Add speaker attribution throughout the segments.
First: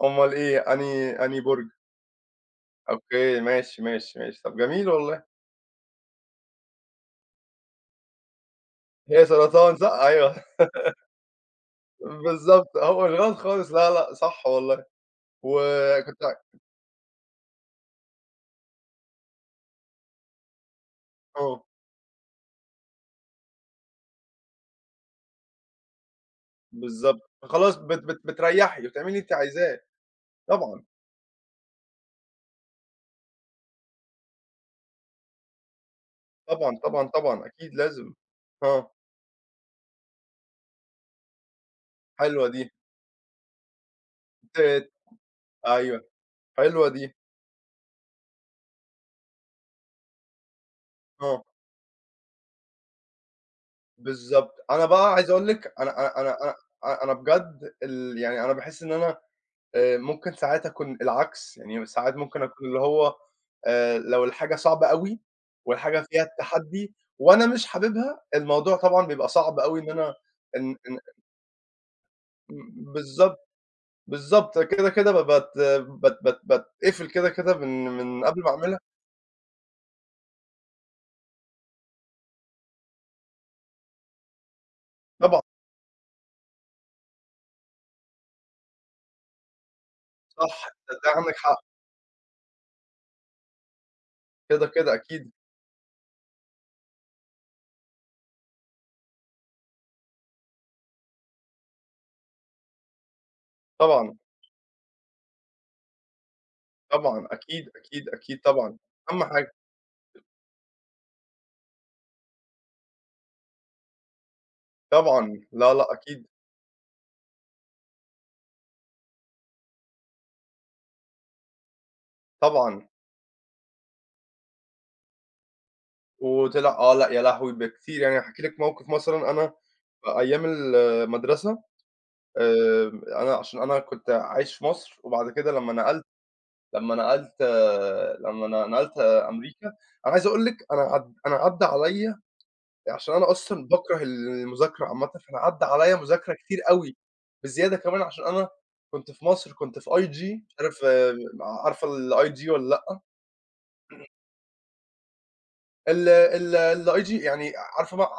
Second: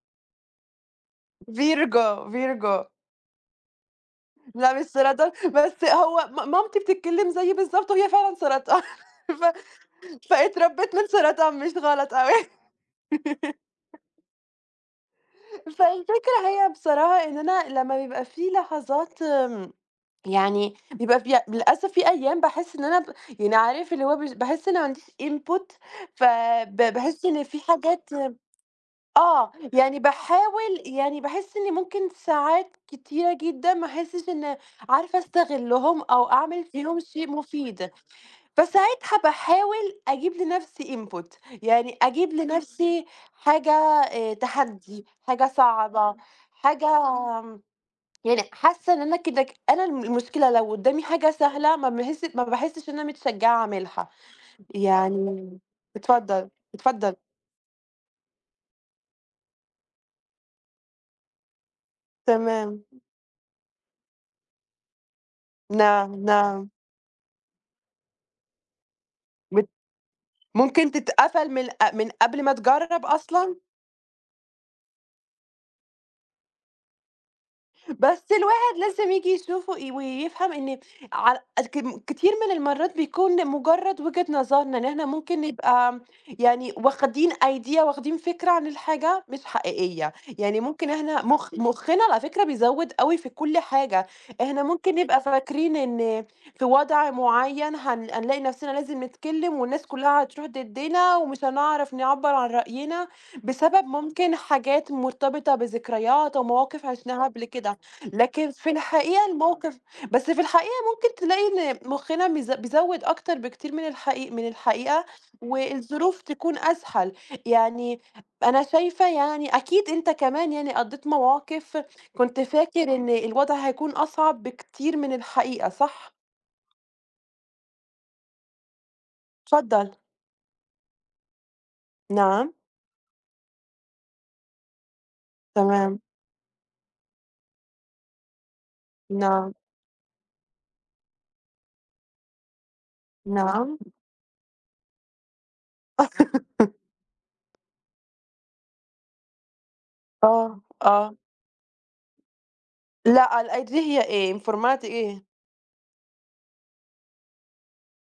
Speaker 1: أومال إيه؟ أنهي أنهي برج؟
Speaker 2: Virgo ،Virgo.
Speaker 1: أوكي، ماشي، ماشي، ماشي. طب
Speaker 2: لا مش
Speaker 1: جميل والله.
Speaker 2: سرطان، بس هو م مامتي بتتكلّم زيي بالضبط وهي فعلًا سرطان،
Speaker 1: هي
Speaker 2: ف
Speaker 1: سرطان صح؟ أيوه.
Speaker 2: فأتربّيت من سرطان مش غلط أوي.
Speaker 1: بالضبط، هو مش غلط خالص لا، لأ صح والله. وكنت ع
Speaker 2: فالفكرة هي بصراحة إن أنا لمّا بيبقى فيه لحظات آمم، يعني بيبقى فيها
Speaker 1: آه.
Speaker 2: للأسف في أيام باحس إن أنا ب يعني عارف اللي هو مش باحس إن ما عنديش input، فـب باحس
Speaker 1: بالضبط،
Speaker 2: إن في
Speaker 1: خلاص بت
Speaker 2: حاجات
Speaker 1: بت بتريّحي، بتعملي اللي أنتِ
Speaker 2: آه،
Speaker 1: عايزاه.
Speaker 2: يعني باحاول،
Speaker 1: طبعًا.
Speaker 2: يعني باحس إني ممكن ساعات كتيرة جدًا ما احسّش إن عارفة أستغلّهم، أو أعمل
Speaker 1: طبعًا،
Speaker 2: فيهم
Speaker 1: طبعًا،
Speaker 2: شي
Speaker 1: طبعًا أكيد
Speaker 2: مفيد،
Speaker 1: لازم. آه.
Speaker 2: فساعتها باحاول أجيب لنفْسي input، يعني أجيب
Speaker 1: حلوة دي.
Speaker 2: لنفْسي حاجة، آآ،
Speaker 1: ت
Speaker 2: تحدي، حاجة
Speaker 1: أيوه،
Speaker 2: صعبة، حاجة
Speaker 1: حلوة دي.
Speaker 2: آمم، يعني حاسّة إن أنا كده ك أنا المشكلة لو قدّامي حاجة
Speaker 1: آه.
Speaker 2: سهلة ما باحس ما باحسّش إن أنا متشجعة أعملها،
Speaker 1: بالضبط، أنا بقى عايز أقول
Speaker 2: يعني
Speaker 1: لِك، أنا أنا أنا
Speaker 2: اتفضّل،
Speaker 1: أنا أنا أنا
Speaker 2: اتفضّل.
Speaker 1: بجد ال يعني أنا باحس إن أنا آآ، ممكن ساعات أكون العكس، يعني ساعات ممكن أكون اللي
Speaker 2: تمام.
Speaker 1: هو، آآ لو الحاجة صعبة أوي، والحاجة فيها
Speaker 2: نعم، نعم.
Speaker 1: التحدي، وأنا مش حاببها، الموضوع طبعًا بيبقى صعب
Speaker 2: مت
Speaker 1: أوي إن أنا إن
Speaker 2: ممكن
Speaker 1: إن
Speaker 2: تتقفل من ق من قبل ما
Speaker 1: ب
Speaker 2: تجرّب
Speaker 1: بالضبط،
Speaker 2: أصلًا؟
Speaker 1: بالضبط، كده، كده ب بات بات بات بات باتقفل كده، كده، من
Speaker 2: بس
Speaker 1: من قبل ما
Speaker 2: الواحد
Speaker 1: أعملها.
Speaker 2: لازم ييجي يشوف و ويفهم إن ع الكم كتير من المَرّات بيكون لمجرّد وجهة نظرنا، إن إحنا ممكن
Speaker 1: طبعًا.
Speaker 2: نبقى يعني واخدين idea، واخدين فكرة عن الحاجة مش حقيقية، يعني
Speaker 1: صح،
Speaker 2: ممكن
Speaker 1: تصدّقي
Speaker 2: إحنا
Speaker 1: عندِك
Speaker 2: مخ
Speaker 1: حق.
Speaker 2: مخّنا على فكرة بيزوّد أوي في كلّ حاجة، إحنا
Speaker 1: كده،
Speaker 2: ممكن
Speaker 1: كده،
Speaker 2: نبقى
Speaker 1: أكيد.
Speaker 2: فاكرين إن في وضع معيّن هن هنلاقي نفْسنا لازم نتكلّم والناس كلّها هتروح ضدّنا، ومش هنعرف نعبّر عن رأينا، بسبب
Speaker 1: طبعًا.
Speaker 2: ممكن حاجات مرتبطة بذكريات أو مواقف عشناها
Speaker 1: طبعًا
Speaker 2: قبل
Speaker 1: أكيد،
Speaker 2: كده،
Speaker 1: أكيد، أكيد
Speaker 2: لكن في
Speaker 1: طبعًا. أهم
Speaker 2: الحقيقة
Speaker 1: حاجة.
Speaker 2: الموقف بس في الحقيقة ممكن تلاقي إن مخنا بيز بيزوّد أكتر بكتير من الحقي من الحقيقة،
Speaker 1: طبعًا، لا، لأ
Speaker 2: والظروف
Speaker 1: أكيد.
Speaker 2: تكون أسهل، يعني أنا شايفة يعني أكيد أنت كمان يعني قضّيت مواقف كنت فاكر
Speaker 1: طبعًا.
Speaker 2: إن الوضع هيكون أصعب بكتير من الحقيقة، صح؟
Speaker 1: وطِلِع، آه، لأ يا لهوي! بكتير، يعني هاحكي لِك موقف مثلًا أنا
Speaker 2: اتفضّل.
Speaker 1: في أيام المدرسة،
Speaker 2: نعم.
Speaker 1: آآ أنا عشان أنا كنت عايش في مصر وبعد كده لمّا
Speaker 2: تمام.
Speaker 1: نقلت لمّا نقلت آآ، لمّا أنا ن نقلت
Speaker 2: نعم.
Speaker 1: أمريكا، أنا عايز أقول لِك أنا عد أنا عدّى عليَِّ عشان أنا أصلًا
Speaker 2: نعم.
Speaker 1: باكره ال المذاكرة عامةً، فأنا عدّى عليَّ مذاكرة كتير أوي، بزيادة كمان عشان أنا كنت في مصر كنت في IG، مش
Speaker 2: آه،
Speaker 1: عارف
Speaker 2: آه.
Speaker 1: آآ، عارفة الIG والَّا لأ؟
Speaker 2: لأ الIG هي إيه؟ الformat إيه؟
Speaker 1: ال ال الIG يعني ع عارفة ب ع ع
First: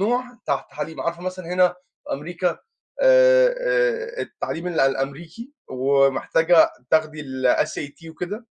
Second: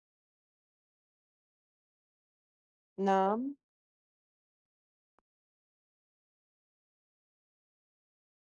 Speaker 1: نوع تع تعليم، عارفة مثلًا هنا في أمريكا، آآ
Speaker 2: نعم.
Speaker 1: آآ التعليم ال الأمريكي، ومحتاجة تاخدي الSAT وكده؟